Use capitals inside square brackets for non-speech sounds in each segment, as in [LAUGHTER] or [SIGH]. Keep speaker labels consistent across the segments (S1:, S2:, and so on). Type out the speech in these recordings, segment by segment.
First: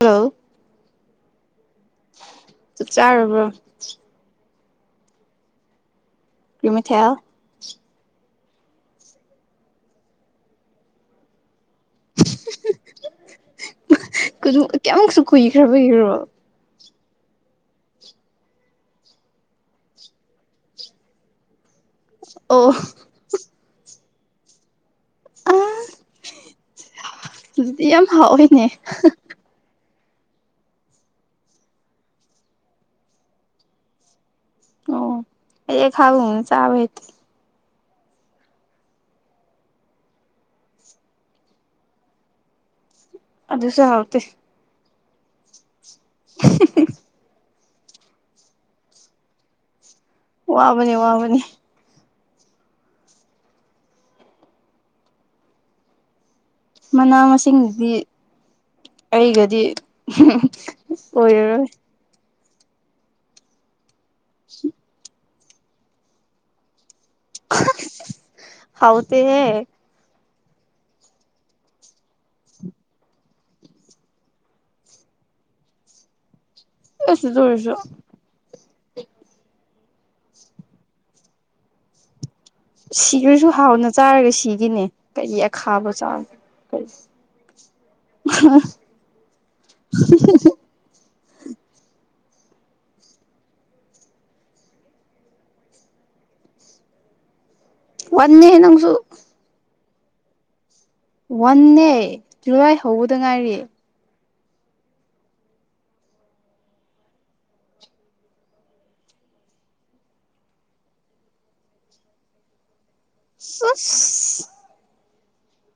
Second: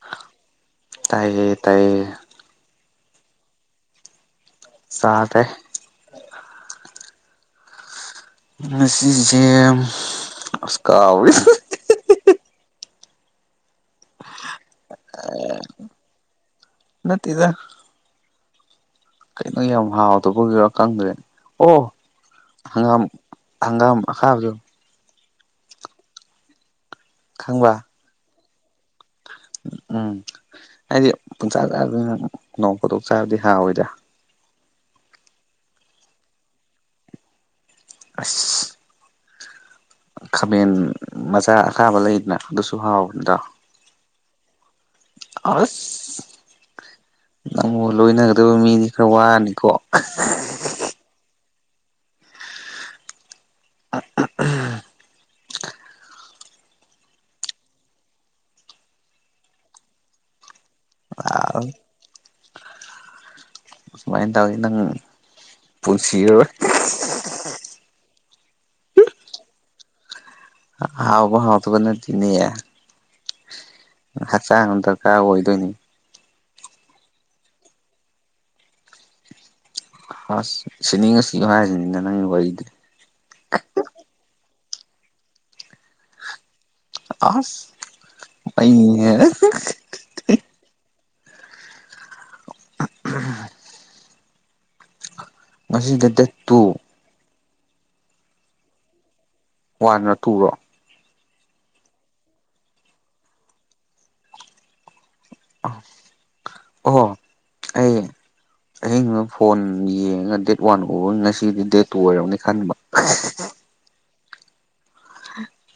S1: ꯂꯣ
S2: ꯇꯥꯏꯌꯦ ꯇꯥꯏꯌꯦ
S1: ꯆꯥꯛ ꯆꯥꯔꯕ꯭ꯔꯣ
S2: ꯆꯥꯗ꯭ꯔꯦ
S1: ꯀ꯭ꯔꯤ ꯃꯊꯦꯜ
S2: ꯉꯁꯤꯁꯦ ꯑꯁ ꯀꯥꯎꯋꯤ
S1: ꯀꯌꯥꯃꯨꯛꯁꯨ ꯀꯨꯏꯈ꯭ꯔꯕꯒꯤꯔꯣ
S2: ꯅꯠꯇꯦꯗ ꯀꯩꯅꯣ ꯌꯥꯝ ꯍꯥꯎꯗꯕꯒꯤꯔꯣ ꯀꯪꯗ꯭ꯔꯦ ꯑꯣ
S1: ꯑꯣ
S2: ꯍꯪꯒꯥꯝ ꯍꯪꯒꯥꯝ ꯑꯈꯥꯕꯗꯣ
S1: ꯑꯥ
S2: ꯈꯪꯕ
S1: ꯑꯗꯨꯗꯤ ꯌꯥꯝ ꯍꯥꯎꯋꯤꯅꯦ
S2: ꯎꯝ ꯍꯥꯏꯗꯤ ꯄꯨꯟꯆꯥꯥ ꯆꯥ [UNINTELLIGIBLE] ꯅꯣꯡ ꯐꯗꯣꯛ ꯆꯥꯕꯗꯤ ꯍꯥꯎꯋꯤꯗ
S1: ꯑꯣ ꯑꯩ ꯑꯈꯥꯕ [UNINTELLIGIBLE] ꯆꯥꯕ ꯍꯩꯇꯦ
S2: ꯑꯥꯁ ꯈꯥꯃꯦꯟ ꯃꯆꯥ ꯑꯀꯥꯕ ꯂꯩꯗꯅ ꯑꯗꯨꯁꯨ ꯍꯥꯎꯕꯅꯤꯗꯣ
S1: ꯑꯗꯨꯁꯨ ꯍꯥꯎꯇꯦ
S2: ꯑꯥꯁ
S1: [UNINTELLIGIBLE]
S2: ꯅꯪꯃꯣ ꯂꯣꯏꯅꯒꯗꯕ ꯃꯤꯅꯤ ꯈꯔ ꯋꯥꯔꯅꯤꯀꯣ
S1: ꯋꯥꯕꯅꯤ ꯋꯥꯕꯅꯤ
S2: ꯑ ꯑ [UNINTELLIGIBLE]
S1: ꯃꯅꯥ ꯃꯁꯤꯡꯗꯤ ꯑꯩꯒꯗꯤ ꯑꯣꯏꯔꯔꯣꯏ
S2: ꯁꯨꯃꯥꯏ ꯇꯧꯔꯗꯤ ꯅꯪ ꯄꯨꯟꯁꯤꯔꯔꯣꯏ
S1: ꯍꯥꯎꯇꯦ ꯍꯦ
S2: ꯍꯥꯎꯕ ꯍꯥꯎꯇꯕ ꯅꯠꯇꯦꯅꯦ ꯍꯛꯆꯥꯡ ꯗꯔꯀꯥꯔ ꯑꯣꯏꯗꯣꯏꯅꯤ
S1: ꯑꯁ ꯑꯗꯨ ꯑꯣꯏꯔꯁꯨ
S2: ꯑꯥꯁ ꯁꯤꯅꯤꯡꯉ ꯁꯤꯌꯣ ꯍꯥꯏꯁꯤꯅꯤꯅ ꯅꯪꯒꯤ ꯋꯥꯔꯤꯗꯨꯗꯤ
S1: ꯁꯤꯈ꯭ꯔꯁꯨ ꯍꯥꯎꯅ ꯆꯥꯔꯒ ꯁꯤꯒꯤꯅꯦ ꯀꯔꯤ ꯑꯈꯥꯕ ꯆꯥꯕ
S2: ꯑꯥꯁ ꯑꯩꯅꯦ
S1: [INAUDIBLE] [UNINTELLIGIBLE]
S2: ꯉꯁꯤꯗ ꯗꯦꯠ ꯇꯨ
S1: ꯋꯥꯟꯦꯍꯦ ꯅꯪꯁꯨ
S2: ꯋꯥꯟ ꯔꯣ ꯇꯨꯔꯣ
S1: ꯋꯥꯟꯅꯦ ꯖꯨꯜꯂꯥꯏ ꯍꯧꯕꯗ ꯉꯥꯏꯔꯤ
S2: ꯑꯣ ꯑꯩ ꯑꯩꯅ ꯑꯕ ꯐꯣꯟ ꯌꯦꯡꯉꯒ ꯗꯦꯠ ꯋꯥꯟ ꯑꯣ ꯎꯕꯅꯤ ꯉꯁꯤꯒꯤꯗꯤ ꯗꯦꯠ ꯇꯨ ꯑꯣꯏꯔꯕꯅꯤ ꯈꯟꯕ
S1: ꯑ [INAUDIBLE]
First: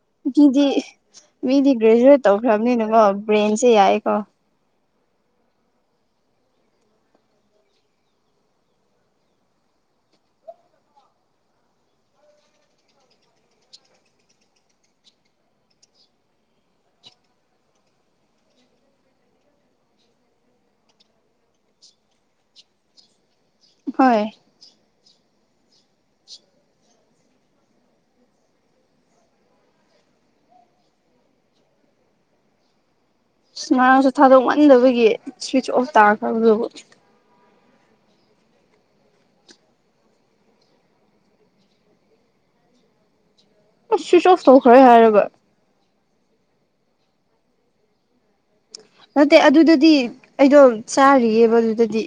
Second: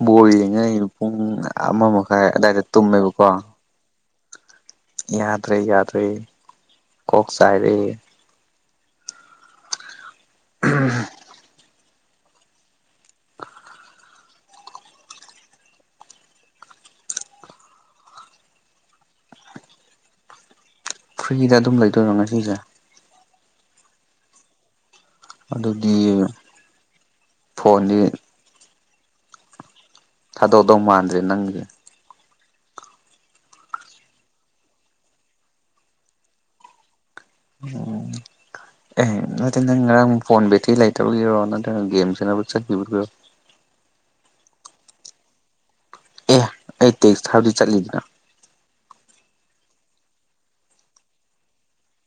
S2: ꯕꯣꯏ
S1: ꯃꯤꯗꯤ
S2: ꯌꯦꯡꯉꯩ ꯄꯨꯡ
S1: ꯃꯤꯗꯤ
S2: ꯑꯃ ꯃꯈꯥꯏ ꯑꯋꯥꯏꯗ ꯇꯨꯝꯃꯦꯕꯀꯣ
S1: ꯁꯤ ꯌꯥꯏꯌꯦꯀꯣ
S2: ꯌꯥꯗ꯭ꯔꯦ ꯌꯥꯗ꯭ꯔꯦ ꯀꯣꯛ ꯆꯥꯏꯔꯦ ꯎꯝ ꯐ꯭ꯔꯤꯗ ꯑꯗꯨꯝ ꯂꯩꯗꯣꯏꯅꯣ ꯉꯁꯤꯁꯦ
S1: ꯍꯣꯏ
S2: ꯑꯗꯨꯗꯤ ꯐꯣꯟꯗꯤ ꯊꯥꯗꯧꯗꯧ ꯃꯥꯟꯗ꯭ꯔꯦ ꯅꯪꯒꯤꯗꯨꯗꯤ
S1: ꯉꯔꯥꯡꯁꯨ ꯊꯥꯗꯣꯛꯃꯟꯗꯕꯒꯤ ꯁ꯭ꯋꯤꯁ ꯑꯣꯐ ꯇꯥꯔꯈ꯭ꯔꯕꯗꯨꯕꯨ
S2: ꯑꯣ ꯑꯦ ꯅꯠꯇꯦ ꯅꯪ ꯉꯔꯥꯡ ꯐꯣꯟ ꯕꯦꯇ꯭ꯔꯤ ꯂꯩꯇꯕꯒꯤꯔꯣ ꯅꯠꯇ꯭ꯔꯒ ꯒꯦꯝ ꯁꯟꯅꯥꯕ ꯆꯠꯈꯤꯕꯒꯤꯔꯣ
S1: ꯑꯁ ꯁꯨ꯭ꯏꯁꯑꯣꯐ ꯇꯧꯈ꯭ꯔꯦ ꯍꯥꯏꯔꯒ
S2: ꯑꯦ ꯑꯩ ꯇꯦꯛꯁ ꯊꯥꯕꯗꯤ ꯆꯠꯂꯤꯕ꯭ꯔꯥ
S1: ꯅꯠꯇꯦ ꯑꯗꯨꯗꯗꯤ ꯑꯩꯗꯣ ꯆꯥꯔꯤꯑꯦꯕ ꯑꯗꯨꯗꯗꯤ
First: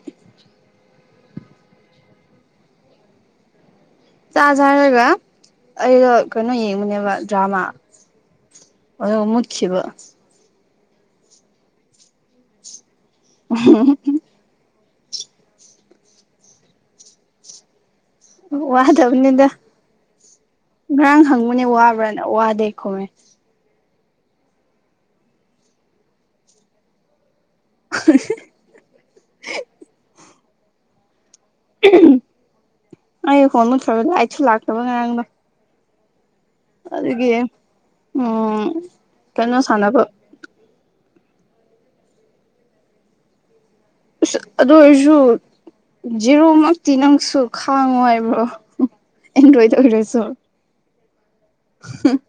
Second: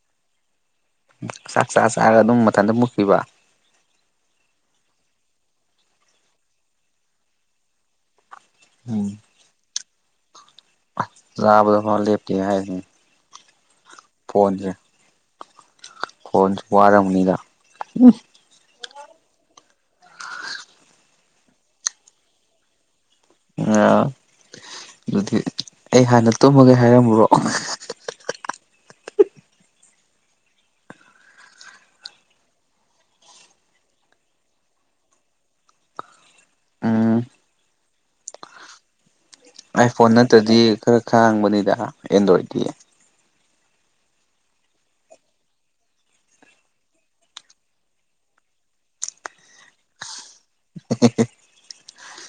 S2: ꯆꯥꯛ ꯆꯥ ꯆꯥꯔꯒ ꯑꯗꯨꯝ ꯃꯊꯟꯇ ꯃꯨꯛꯈꯤꯕ
S1: ꯆꯥꯖ ꯖꯥꯔꯒ ꯑꯩꯗꯣ ꯀꯩꯅꯣ ꯌꯦꯡꯕꯅꯦꯕ ꯗ꯭ꯔꯃꯥ ꯑꯗꯣ ꯃꯨꯠꯈꯤꯕ
S2: ꯆꯥꯕꯗ ꯐꯥꯎ ꯂꯦꯞꯇꯦ ꯍꯥꯏꯅꯦ
S1: ꯎ [INAUDIBLE]
S2: ꯐꯣꯟꯁꯦ ꯐꯣꯟꯁꯨ ꯋꯥꯔꯝꯅꯤꯗ
S1: ꯋꯥꯗꯕꯅꯤꯗ ꯉꯔꯥꯡ ꯍꯪꯕꯅꯦ ꯋꯥꯕ꯭ꯔꯅ ꯋꯥꯗꯦ ꯈꯨꯝꯃꯦ
S2: ꯑ ꯑꯗꯨꯗꯤ ꯑꯩ ꯍꯥꯟꯅ ꯇꯨꯝꯃꯒꯦ ꯍꯥꯏꯔꯝꯃꯨꯔꯣ
S1: [INAUDIBLE] [UNINTELLIGIBLE] ꯑꯩ ꯐꯣꯟ ꯃꯨꯠꯈ꯭ꯔꯒ ꯂꯥꯏꯇꯁꯨ ꯂꯥꯛꯇꯕ ꯉꯔꯥꯡꯗꯣ
S2: ꯎꯝ
S1: ꯑꯗꯨꯒꯤ ꯎꯝ ꯀꯩꯅꯣ ꯁꯥꯟꯅꯕ
S2: ꯑꯥꯏꯐꯣꯟ ꯅꯠꯇ꯭ꯔꯗꯤ ꯈꯔ ꯈꯥꯡꯕꯅꯤꯗ ꯑꯦꯟꯗ꯭ꯔꯣꯏꯗꯇꯤ
S1: ꯑꯁ ꯑꯗꯨ ꯑꯣꯏꯔꯁꯨ ꯖꯦꯔꯣꯃꯛꯇꯤ ꯅꯪꯁꯨ ꯈꯥꯡꯉꯣ ꯍꯥꯏꯕ꯭ꯔꯣ ꯑꯦꯟꯗ꯭ꯔꯣꯏꯗ ꯑꯣꯏꯔꯁꯨ
S2: [UNINTELLIGIBLE]
S1: ꯍꯨꯡ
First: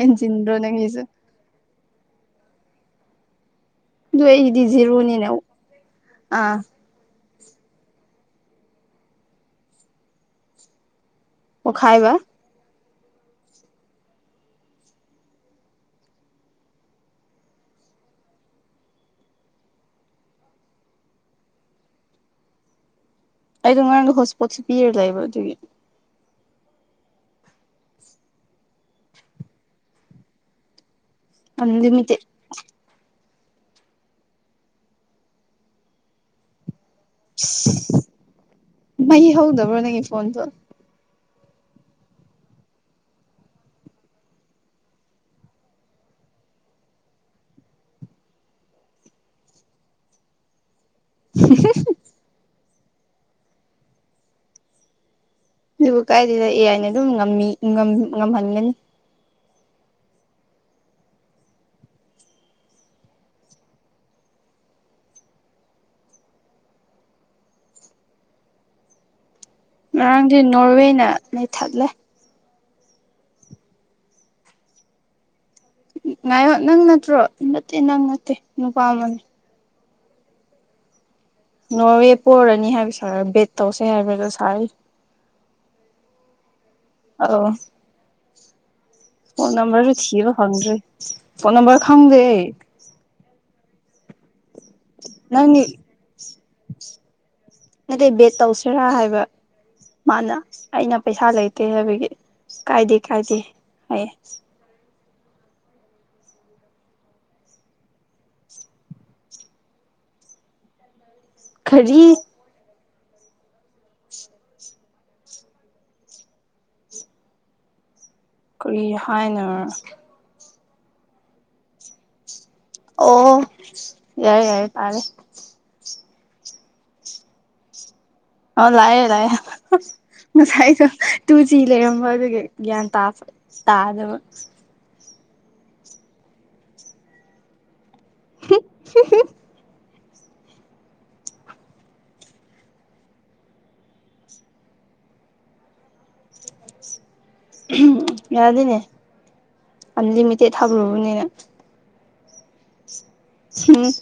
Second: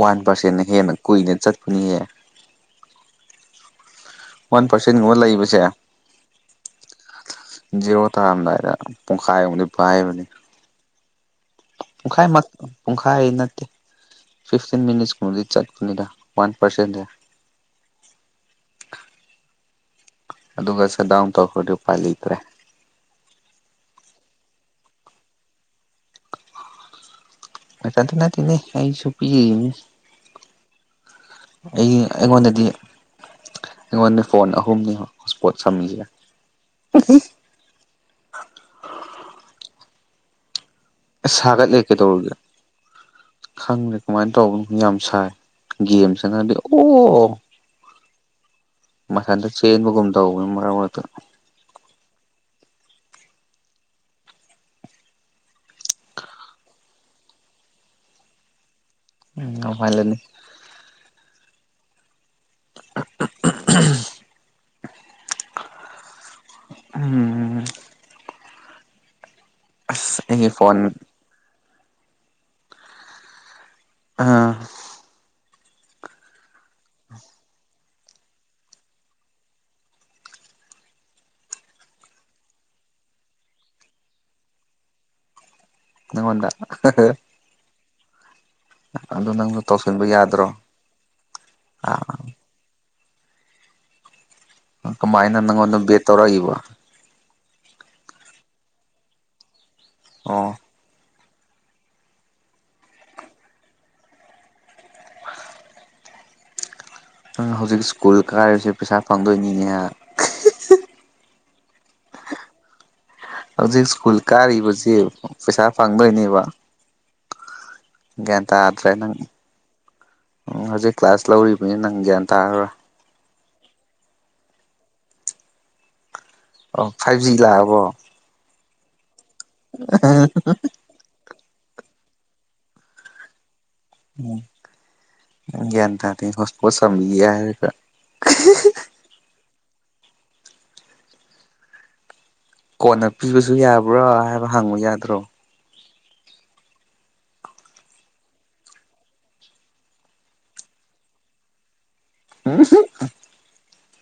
S2: ꯋꯥꯟ ꯄꯥꯔꯁꯦꯟꯅ ꯍꯦꯟꯅ ꯀꯨꯏꯅ ꯆꯠꯄꯅꯤꯍꯦ
S1: ꯑꯗꯨ
S2: ꯋꯥꯟ
S1: ꯑꯩꯒꯤꯗꯤ
S2: ꯄꯥꯔꯁꯦꯟꯒꯨꯝꯕ
S1: ꯖꯦꯔꯣꯅꯤꯅ
S2: ꯂꯩꯕꯁꯦ
S1: ꯑꯥ
S2: ꯖꯤꯔꯣ ꯇꯥꯔꯝꯗꯥꯏꯗ ꯄꯨꯡꯈꯥꯏ ꯑꯃꯗꯤ ꯄꯥꯏꯕꯅꯤ
S1: ꯄꯣꯛꯈꯥꯏꯕ
S2: ꯄꯨꯡꯈꯥꯏꯃꯛ ꯄꯨꯡꯈꯥꯏ ꯅꯠꯇꯦ ꯐꯤꯐꯇꯤꯟ ꯃꯤꯅꯤꯠꯁ ꯀꯨꯝꯕꯗꯤ ꯆꯠꯄꯅꯤꯗꯥ ꯋꯥꯟ ꯄꯔꯁꯦꯟꯗꯤ ꯑꯗꯨꯒ ꯁꯠꯗꯥꯎꯟ ꯇꯧꯈ꯭ꯔꯗꯤ ꯎꯄꯥꯏ ꯂꯩꯇ꯭ꯔꯦ
S1: ꯑꯩꯗꯣ ꯉꯔꯥꯡꯗꯣ ꯍꯣꯠꯁꯄꯣꯠꯁ ꯄꯤꯔ ꯂꯩꯕ ꯑꯗꯨꯒꯤ
S2: ꯅꯊꯟꯇꯥ ꯅꯠꯇꯦꯅꯦ ꯑꯩꯁꯨ ꯄꯤꯔꯤꯝꯅꯤ ꯑꯩ
S1: ꯑꯟꯂꯤꯃꯤꯇꯦꯠ
S2: ꯑꯩꯉꯣꯟꯗꯗꯤ ꯑꯩꯉꯣꯟꯗ ꯐꯣꯟ ꯑꯍꯨꯝꯅꯤ ꯍꯣꯠꯁꯄꯣꯠ ꯁꯝꯃꯤꯁꯦ
S1: ꯃꯩ ꯍꯧꯗꯕ꯭ꯔꯣ ꯅꯪꯒꯤ ꯐꯣꯟꯗꯣ
S2: ꯑꯁ ꯁꯥꯒꯠꯂꯦ ꯀꯩꯗꯧꯔꯒꯦ ꯈꯪꯗꯦ ꯀꯃꯥꯏꯟ ꯇꯧꯕꯅꯣ ꯌꯥꯝ ꯁꯥꯏ ꯒꯦꯝ ꯁꯥꯟꯅꯔꯗꯤ ꯑꯣ ꯃꯊꯟꯗ ꯆꯦꯟꯕꯒꯨꯝ ꯇꯧꯕꯅꯦ ꯃꯔꯛ ꯃꯔꯛꯇ
S1: [UNINTELLIGIBLE] ꯑꯗꯨꯕꯨ ꯀꯥꯏꯗꯩꯅꯣ ꯑꯦ ꯑꯥꯏꯅ ꯑꯗꯨꯝ ꯉꯝꯃꯤ ꯉꯝ ꯉꯝꯍꯟꯒꯅꯤ
S2: ꯎꯝ ꯉꯝꯍꯜꯂꯅꯤ [UNINTELLIGIBLE] ꯎꯝ ꯑꯁ
S1: ꯉꯔꯥꯡꯗꯤ
S2: ꯑꯩꯒꯤ ꯐꯣꯟ
S1: ꯅꯣꯔꯋꯦꯅ ꯅꯩꯊꯠꯂꯦ
S2: ꯑꯥ
S1: ꯉꯥꯏꯌꯣ ꯅꯪ ꯅꯠꯇ꯭ꯔꯣ ꯅꯠꯇꯦ ꯅꯪ ꯅꯠꯇꯦ ꯅꯨꯄꯥ ꯑꯃꯅꯤ ꯅꯣꯔꯋꯦ ꯄꯣꯔꯅꯤ ꯍꯥꯏꯕ ꯁꯥꯏ ꯕꯦꯠ ꯇꯧꯁꯦ ꯍꯥꯏꯕꯗ ꯁꯥꯏ
S2: ꯅꯉꯣꯟꯗ
S1: ꯑꯧ
S2: ꯑꯗꯨ
S1: ꯐꯣꯟ
S2: ꯅꯪꯁꯨ
S1: ꯅꯝꯕꯔꯁꯨ
S2: ꯇꯧꯁꯤꯟꯕ
S1: ꯊꯤꯕ
S2: ꯌꯥꯗ꯭ꯔꯣ
S1: ꯐꯪꯗ꯭ꯔꯦ ꯐꯣꯟ ꯅꯝꯕꯔ
S2: ꯑꯥ
S1: ꯈꯪꯗꯦ
S2: ꯑ ꯀꯃꯥꯏꯅ ꯅꯪꯉꯣꯟꯗ ꯕꯦꯠ ꯇꯧꯔꯛꯏꯕ
S1: ꯅꯠꯇꯩ ꯕꯦꯠ ꯇꯧꯁꯤꯔꯥ ꯍꯥꯏꯕ ꯃꯥꯅ
S2: ꯑꯣ
S1: ꯑꯩꯅ ꯄꯩꯁꯥ ꯂꯩꯇꯦ ꯍꯥꯏꯕꯒꯤ ꯀꯥꯏꯗꯦ ꯀꯥꯏꯗꯦ ꯍꯥꯏꯌꯦ
S2: ꯅꯪ ꯍꯧꯖꯤꯛ ꯁ꯭ꯀꯨꯜ ꯀꯥꯔꯤꯁꯦ ꯄꯩꯁꯥ ꯐꯪꯗꯣꯏꯅꯤꯅꯦ ꯍꯥ
S1: ꯀꯔꯤ
S2: ꯍꯧꯖꯤꯛ ꯁ꯭ꯀꯨꯜ ꯀꯥꯔꯤꯕꯁꯤ ꯄꯩꯁꯥ ꯐꯪꯗꯣꯏꯅꯦꯕ ꯒ꯭ꯌꯥꯟ
S1: ꯀꯔꯤ
S2: ꯇꯥꯗ꯭ꯔꯦ ꯅꯪ
S1: ꯍꯥꯏꯅꯣ
S2: ꯍꯧꯖꯤꯛ ꯀ꯭ꯂꯥꯁ ꯂꯧꯔꯤꯕꯅꯤꯅ ꯅꯪ ꯒ꯭ꯌꯥꯟ ꯇꯥꯔꯔꯣꯏ
S1: ꯑꯣ ꯌꯥꯔꯦ ꯌꯥꯔꯦ ꯇꯥꯔꯦ
S2: ꯑꯣ ꯐꯥꯏꯚ ꯖꯤ ꯂꯥꯛꯑꯕꯣ
S1: ꯑꯧ ꯂꯥꯛꯑꯦ ꯂꯥꯛꯑꯦ ꯉꯁꯥꯏꯁꯨ ꯇꯨ ꯖꯤ ꯂꯩꯔꯝꯕ ꯑꯗꯨꯒꯤ ꯒ꯭ꯌꯥꯟ ꯇꯥꯄ ꯇꯥꯗꯕ
S2: ꯒꯌ꯭ꯥꯟ ꯇꯥꯗꯦ ꯍꯣꯠꯁꯄꯣꯠ ꯁꯝꯃꯤ ꯍꯥꯏꯔꯒ
S1: [UNINTELLIGIBLE]
S2: ꯀꯣꯟꯅ ꯄꯤꯕꯁꯨ ꯌꯥꯕ꯭ꯔꯥ ꯍꯥꯏꯕ ꯍꯪꯕ ꯌꯥꯗ꯭ꯔꯣ
S1: ꯌꯥꯔꯗꯦꯅꯦ ꯑꯟꯂꯤꯃꯤꯇꯦꯠ ꯊꯥꯕꯤꯔꯨꯕꯅꯤꯅ
S2: [UNINTELLIGIBLE]
S1: ꯎꯝ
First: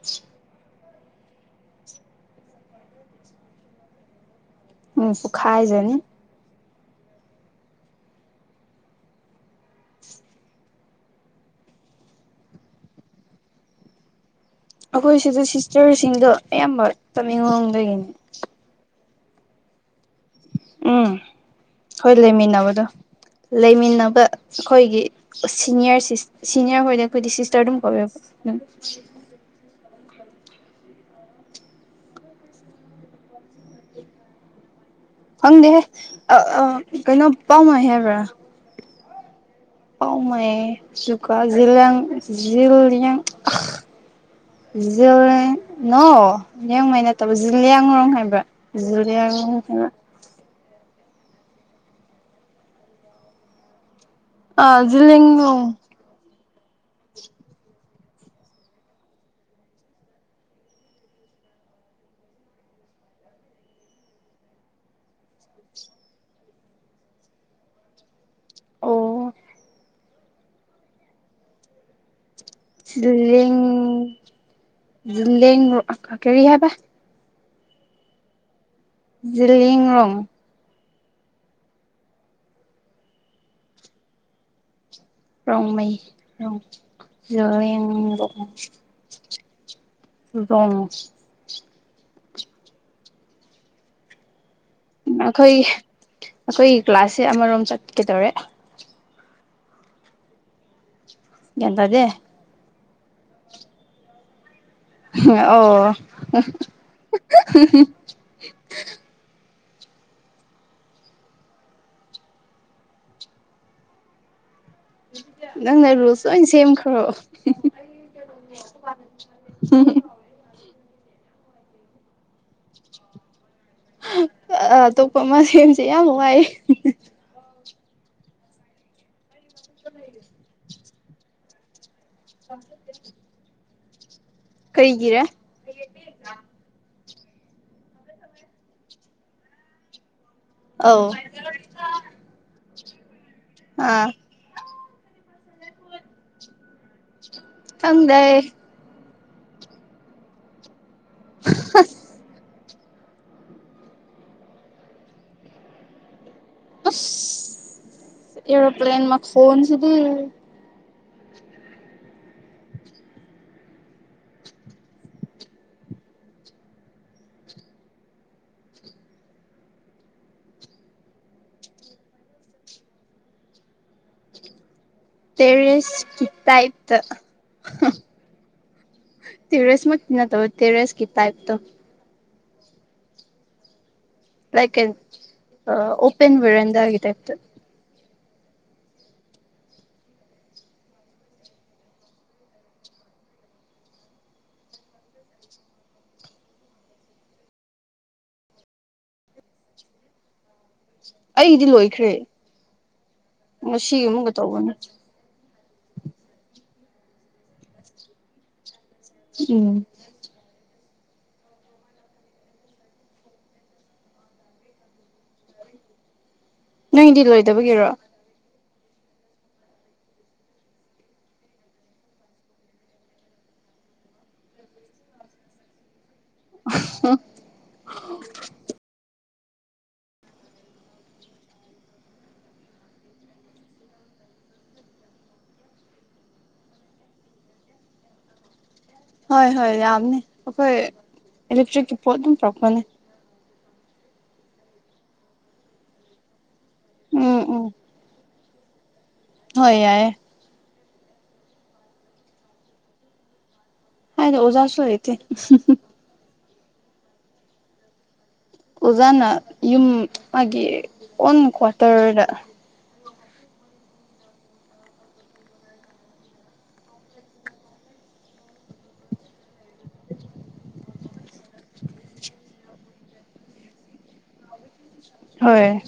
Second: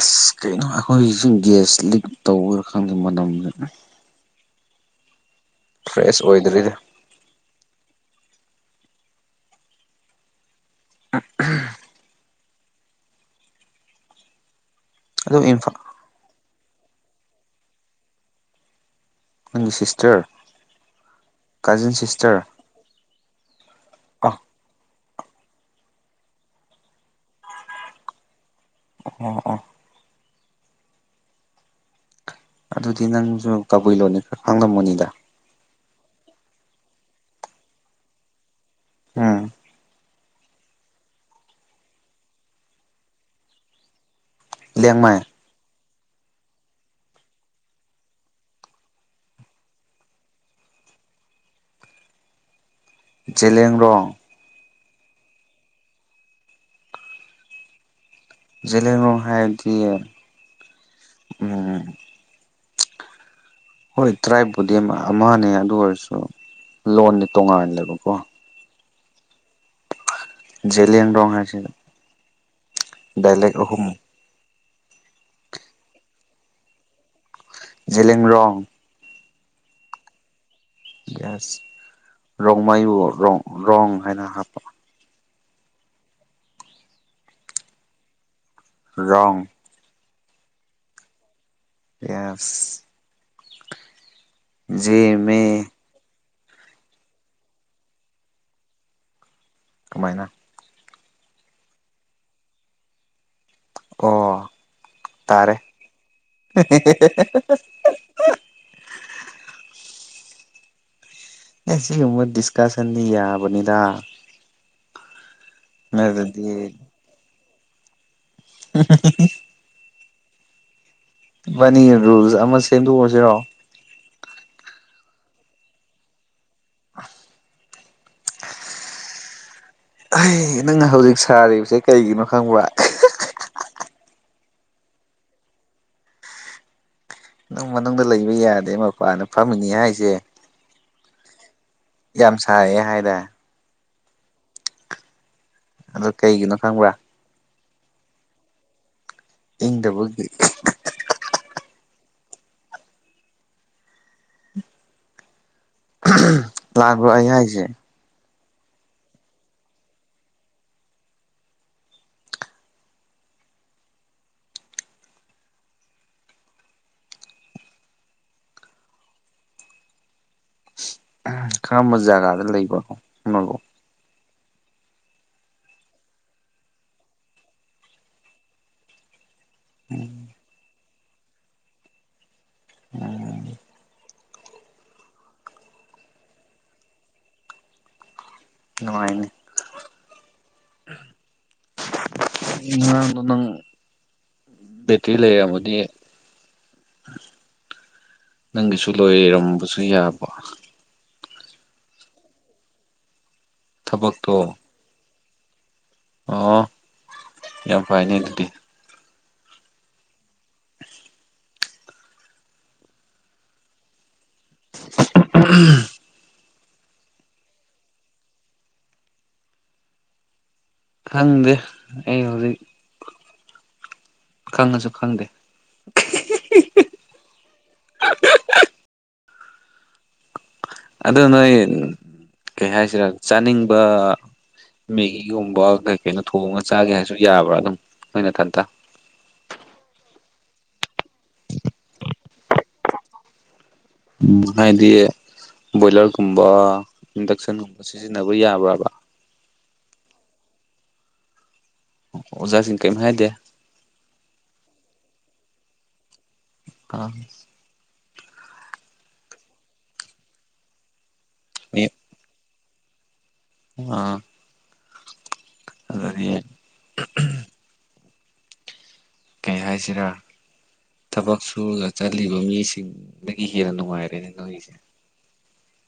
S2: ꯑꯁ ꯀꯩꯅꯣ ꯑꯩꯈꯣꯏꯒꯤꯁꯨ ꯒ꯭ꯌꯥꯁ ꯂꯤꯛ ꯇꯧꯕꯔꯥ ꯈꯪꯗꯦ ꯃꯅꯝꯗꯨ
S1: ꯎꯝ ꯄꯣꯛꯈꯥꯏꯖꯅꯤ
S2: ꯑꯦꯁ ꯑꯣꯏꯗ꯭ꯔꯤꯗ [UNINTELLIGIBLE]
S1: ꯑꯩꯈꯣꯏ
S2: ꯑꯗꯣ
S1: ꯁꯤꯗ
S2: ꯏꯝꯐꯥ
S1: ꯁꯤꯁꯇꯔꯁꯤꯡꯗꯣ ꯑꯌꯥꯝꯕ ꯇꯝꯃꯤꯡꯂꯣꯡꯗꯒꯤꯅꯤ
S2: ꯁꯤꯁꯇꯔ
S1: ꯎꯝ
S2: ꯀꯥꯖꯤꯟ
S1: ꯍꯣꯏ
S2: ꯁꯤꯁꯇꯔ
S1: ꯂꯩꯃꯤꯟꯅꯕꯗꯣ ꯂꯩꯃꯤꯟꯅꯕ
S2: ꯑ
S1: ꯑꯩꯈꯣꯏꯒꯤ ꯁꯤꯅꯤꯌꯔ ꯁꯤꯅꯤꯌꯔ ꯍꯣꯏꯗꯤ ꯑꯩꯈꯣꯏꯗꯤ ꯁꯤꯁꯇꯔ ꯑꯗꯨꯝ ꯀꯧꯋꯦꯕ ꯎꯝ
S2: ꯑꯣ ꯑꯣ
S1: [INAUDIBLE]
S2: ꯑꯗꯨꯗꯤ ꯅꯪꯁꯡꯖꯨ ꯀꯕꯨꯏꯂꯣꯟꯗꯤ ꯈꯔ ꯈꯥꯡꯂꯝꯂꯅꯤꯗ
S1: ꯈꯪꯗꯦꯍꯦ ꯑ ꯀꯩꯅꯣ ꯄꯥꯎꯃ ꯍꯥꯏꯕ꯭ꯔꯥ
S2: ꯎꯝ
S1: ꯄꯥꯎꯃꯥꯏ ꯁꯖꯨꯀꯥꯖꯤꯂꯡ ꯖꯤꯂꯤꯡ
S2: ꯂꯦꯡꯃꯥꯏ
S1: [UNINTELLIGIBLE] ꯅꯣ ꯂꯤꯌꯥꯡꯃꯩ ꯅꯠꯇꯕ ꯖꯨꯂꯤꯌꯥ ꯉꯔꯣꯡ ꯍꯥꯏꯕ꯭ꯔꯥ ꯖꯨꯂꯤꯌꯥꯣꯡ ꯍꯥꯏꯕ꯭ꯔꯥ
S2: ꯖꯦꯂꯦꯡꯔꫭꯡ
S1: ꯑꯥ ꯖꯤꯂꯤꯌꯥꯡꯔꫭꯡ
S2: ꯖꯦꯂꯦꯟꯔꫭꯡ ꯍꯥꯏꯔꯗꯤ ꯎꯝ ꯍꯣꯏ ꯇ꯭ꯔꯥꯏꯞꯄꯨꯗꯤ ꯑꯃꯅꯦ ꯑꯗꯨ ꯑꯣꯏꯔꯁꯨ ꯂꯣꯟꯗꯤ ꯇꯣꯉꯥꯜꯂꯦꯕꯀꯣ
S1: ꯑꯣ
S2: ꯖꯤꯂꯦꯡꯔꫭꯡ ꯍꯥꯏꯁꯤꯗ
S1: ꯖꯦꯂꯦ ꯀꯔꯤ ꯍꯥꯏꯕ
S2: ꯖꯦꯂꯦꯡꯔꯣꯡ
S1: ꯖꯦꯂꯦꯡꯔꯣꯡ
S2: ꯒ꯭ꯌꯥꯁ ꯔꯣꯡꯃꯥꯏꯕꯨ ꯔꯣꯡ ꯍꯥꯏꯅ ꯍꯥꯞꯄ
S1: ꯔꯣꯡꯃꯩ ꯖꯦꯂꯦꯡꯔꫭꯡ
S2: ꯔꯣꯡ
S1: ꯔꫭꯡꯁ
S2: ꯌꯦꯁ
S1: ꯑꯩꯈꯣꯏꯒꯤ
S2: ꯖꯦꯃꯦ
S1: ꯑꯩꯈꯣꯏꯒꯤ ꯀ꯭ꯂꯥꯁꯁꯦ ꯑꯃꯔꯣꯝ ꯆꯠꯀꯦꯗꯧꯔꯦ
S2: ꯀꯃꯥꯏꯅ
S1: ꯒ꯭ꯌꯥꯟ ꯇꯥꯗꯦ
S2: ꯑꯣ ꯇꯥꯔꯦ
S1: ꯑꯣ [UNINTELLIGIBLE] [UNINTELLIGIBLE]
S2: ꯑꯦ ꯁꯤ ꯎꯝꯕ ꯗꯤꯁꯀꯁꯟꯅꯤ ꯌꯥꯕꯅꯤꯗ
S1: ꯅꯪꯅ ꯔꯨꯜ ꯂꫭꯏꯅ
S2: ꯅꯠꯇ꯭ꯔꯗꯤ
S1: ꯁꯦꯝꯈ꯭ꯔꯣ
S2: [INAUDIBLE]
S1: [UNINTELLIGIBLE]
S2: [UNINTELLIGIBLE] ꯔꯨꯜꯁ ꯑꯃ ꯁꯦꯝꯗꯣꯛꯑꯁꯤꯔꯣ
S1: ꯑ ꯑꯇꯣꯞꯄ ꯑꯃꯥ ꯁꯦꯝꯁꯦ ꯌꯥꯝ ꯋꯥꯏ
S2: ꯑꯦ ꯅꯪꯅ ꯍꯧꯖꯤꯛ ꯁꯥꯔꯤꯕꯁꯦ ꯀꯩꯒꯤꯅꯣ ꯈꯪꯕ꯭ꯔ [UNINTELLIGIBLE]
S1: ꯀꯩꯒꯤꯔ
S2: [UNINTELLIGIBLE] ꯃꯅꯨꯡꯗ ꯂꯩꯕ ꯌꯥꯗꯦ ꯃꯄꯥꯅꯗ ꯐꯝꯃꯅꯤ ꯍꯥꯏꯁꯦ
S1: ꯑꯧ [UNINTELLIGIBLE]
S2: ꯌꯥꯝ ꯁꯥꯏꯌꯦ ꯍꯥꯏꯔ [UNINTELLIGIBLE]
S1: ꯑꯥ [UNINTELLIGIBLE]
S2: ꯑꯗꯣ ꯀꯩꯒꯤꯅꯣ ꯈꯪꯕ꯭ꯔꯥ
S1: ꯈꯪꯗꯦ
S2: ꯏꯪꯗꯕꯒꯤ
S1: [UNINTELLIGIBLE]
S2: ꯎꯍꯝ [UNINTELLIGIBLE] ꯑꯩ ꯍꯥꯏꯁꯦ
S1: ꯑꯦꯔꯣ ꯄ꯭ꯂꯦꯟ ꯃꯈꯣꯟ ꯖꯤꯗꯤ
S2: [UNINTELLIGIBLE] ꯖꯒꯥꯗ ꯂꯩꯕ [UNINTELLIGIBLE]
S1: ꯇꯦꯔꯦꯁ ꯇꯥꯏꯞꯇ [UNINTELLIGIBLE] ꯇꯦꯔꯦꯁ ꯃꯛꯇꯤ ꯅꯠꯇꯕ ꯇꯦꯔꯦꯁꯀꯤ ꯇꯥꯏꯞꯇꯣ
S2: [UNINTELLIGIBLE]
S1: ꯂꯥꯏꯛ ꯑꯟ ꯑ ꯑꯣꯄꯟ ꯕꯦꯔꯟꯗꯥꯒꯤ ꯇꯥꯏꯞꯇ
S2: ꯅꯨꯡꯉꯥꯏꯅꯦ [UNINTELLIGIBLE] [UNINTELLIGIBLE] ꯉꯔꯥꯡꯗꯣ ꯅꯪ ꯕꯦꯇ꯭ꯔꯤ ꯂꯩꯔꯝꯃꯗꯤ [UNINTELLIGIBLE] ꯅꯪꯒꯤꯁꯨ ꯂꯣꯏꯔꯝꯕꯁꯨ ꯌꯥꯕ
S1: ꯑꯩꯗꯤ ꯂꯣꯏꯈ꯭ꯔꯦ ꯉꯁꯤ ꯑꯃꯨꯒ
S2: ꯊꯕꯛꯇꯣ
S1: ꯇꯧꯕꯅꯦ꯫
S2: ꯑꯣ ꯌꯥꯝ ꯐꯥꯏꯅꯦ ꯗꯨꯗꯤ
S1: ꯎꯝ
S2: [UNINTELLIGIBLE]
S1: ꯅꯪꯗꯤ ꯂꯣꯏꯗꯕꯒꯤꯔꯣ?
S2: ꯈꯪꯗꯦ ꯑꯩ ꯍꯧꯖꯤꯛ ꯈꯪꯉꯁꯨ ꯈꯪꯗꯦ꯫
S1: [UNINTELLIGIBLE]
S2: ꯑꯗꯨ ꯅꯣꯏ ꯀꯩ ꯍꯥꯏꯁꯤꯔꯥ ꯆꯥꯅꯤꯡꯕ ꯃꯦꯒꯤꯒꯨꯝꯕ ꯀꯩ ꯀꯩꯅꯣ ꯊꯣꯡꯉꯒ ꯆꯥꯒꯦ ꯍꯥꯏꯁꯨ ꯌꯥꯕ꯭ꯔꯥ ꯑꯗꯨꯝ ꯅꯣꯏꯅꯊꯟꯇ
S1: ꯍꯣꯏ ꯍꯣꯏ ꯌꯥꯝꯅꯤ ꯑꯈꯣꯏ ꯏꯂꯦꯛꯇ꯭ꯔꯤꯛꯀꯤ ꯄꯣꯠ ꯗꯨꯝ ꯄꯨꯔꯛꯄꯅꯦ꯫
S2: ꯎꯝ ꯍꯥꯏꯗꯤ ꯕꯣꯏꯂꯔꯒꯨꯝꯕ
S1: ꯎꯝ ꯎꯝ
S2: ꯏꯟꯗꯛꯁꯟꯒꯨꯝꯕ ꯁꯤꯖꯤꯟꯅꯕ ꯌꯥꯕ꯭ꯔꯥꯕ?
S1: ꯍꯣꯏ ꯌꯥꯏꯌꯦ꯫
S2: ꯑꯣ ꯑꯣꯖꯥꯁꯤꯡ ꯀꯩꯝ ꯍꯥꯏꯗꯦ
S1: ꯍꯥꯏꯗꯦ ꯑꯣꯖꯥꯁꯨ ꯂꯩꯇꯦ [UNINTELLIGIBLE]
S2: ꯑꯥ
S1: ꯑꯣꯖꯥꯅ ꯌꯨꯝ ꯃꯥꯒꯤ ꯑꯣꯟ ꯀ꯭ꯋꯥꯇꯔꯗ
S2: ꯑ [UNINTELLIGIBLE] ꯀꯩ ꯍꯥꯏꯁꯤꯔꯥ ꯊꯕꯛ ꯁꯨꯔꯒ ꯆꯠꯂꯤꯕ ꯃꯤꯁꯤꯡ ꯗꯒꯤ ꯍꯦꯟꯅ ꯅꯨꯡꯉꯥꯏꯔꯦꯅꯦ ꯅꯣꯏꯒꯤꯁꯦ꯫
S1: ꯍꯣꯏ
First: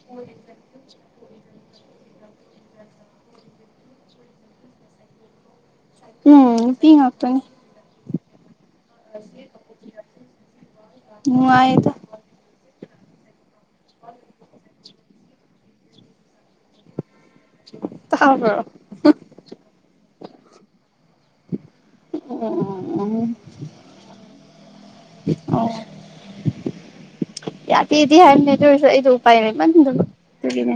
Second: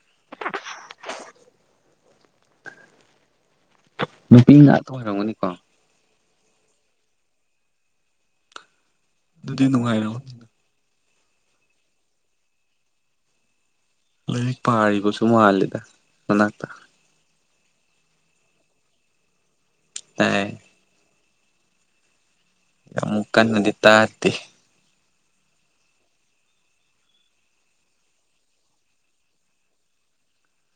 S1: [UNINTELLIGIBLE]
S2: ꯅꯨꯄꯤ ꯉꯥꯛꯇ ꯑꯣꯏꯔꯝꯒꯅꯤꯀꯣ
S1: ꯎꯝ ꯅꯨꯄꯤ ꯉꯥꯛꯇꯥꯅꯦ [UNINTELLIGIBLE]
S2: ꯗꯨꯗꯤ ꯅꯨꯡꯉꯥꯏꯔꯣ
S1: ꯅꯨꯉꯥꯏꯗ [INAUDIBLE]
S2: ꯂꯥꯏꯔꯤꯛ ꯄꯥꯔꯤꯕꯁꯨ ꯃꯥꯜꯂꯤ ꯃꯅꯥꯛꯇ
S1: ꯇꯥꯕ꯭ꯔꯣ?
S2: ꯇꯥꯏꯌꯦ
S1: [UNINTELLIGIBLE] ꯑꯣ ꯑꯣ
S2: ꯑꯃꯨꯛ ꯀꯟꯅꯗꯤ ꯇꯥꯗꯦ
S1: ꯑꯣ ꯑꯧ ꯌꯥꯗꯦꯗꯤ ꯍꯥꯏꯕꯅꯦ ꯑꯗꯣꯏꯁꯨ ꯑꯩꯗꯣ ꯎꯄꯥꯏ ꯂꯩꯃꯟꯗꯕ ꯑꯗꯨꯒꯤꯅꯦ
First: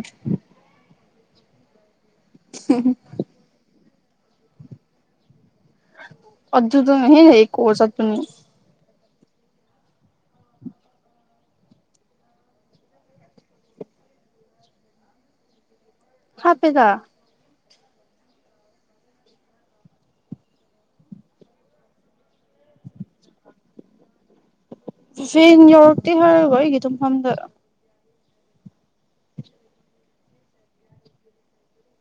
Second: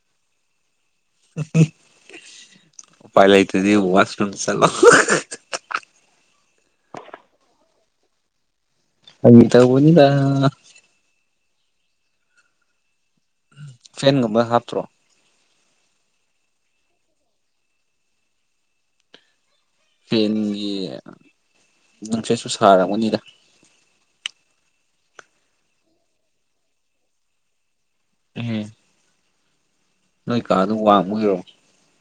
S2: ꯎꯄꯥꯏ ꯂꯩꯇ꯭ꯔꯗꯤ ꯋꯥꯁ ꯔꯨꯝ ꯆꯠꯂꯣ [UNINTELLIGIBLE]
S1: ꯑꯗꯨꯗꯨꯅ ꯍꯦꯟꯅ ꯏꯀꯣ ꯆꯠꯄꯅꯤ
S2: ꯐꯥꯒꯤ ꯇꯧꯕꯅꯤꯗ ꯐꯦꯟꯒꯨꯝꯕ ꯍꯥꯞꯇꯔꯣ?
S1: ꯍꯥꯞꯄꯦꯗ
S2: ꯐꯦꯟꯒꯤ ꯅꯨꯡꯁꯤꯠꯁꯨ ꯁꯥꯔꯝꯒꯅꯤꯗ
S1: ꯐꯦꯟ ꯌꯧꯔꯛꯇꯦ ꯍꯥꯏꯔꯒ ꯑꯩꯒꯤ ꯇꯨꯝꯐꯝꯗ
S2: ꯏꯍꯦ ꯅꯣꯏ ꯀꯥꯗꯨ ꯋꯥꯡꯕꯒꯤꯔꯣ?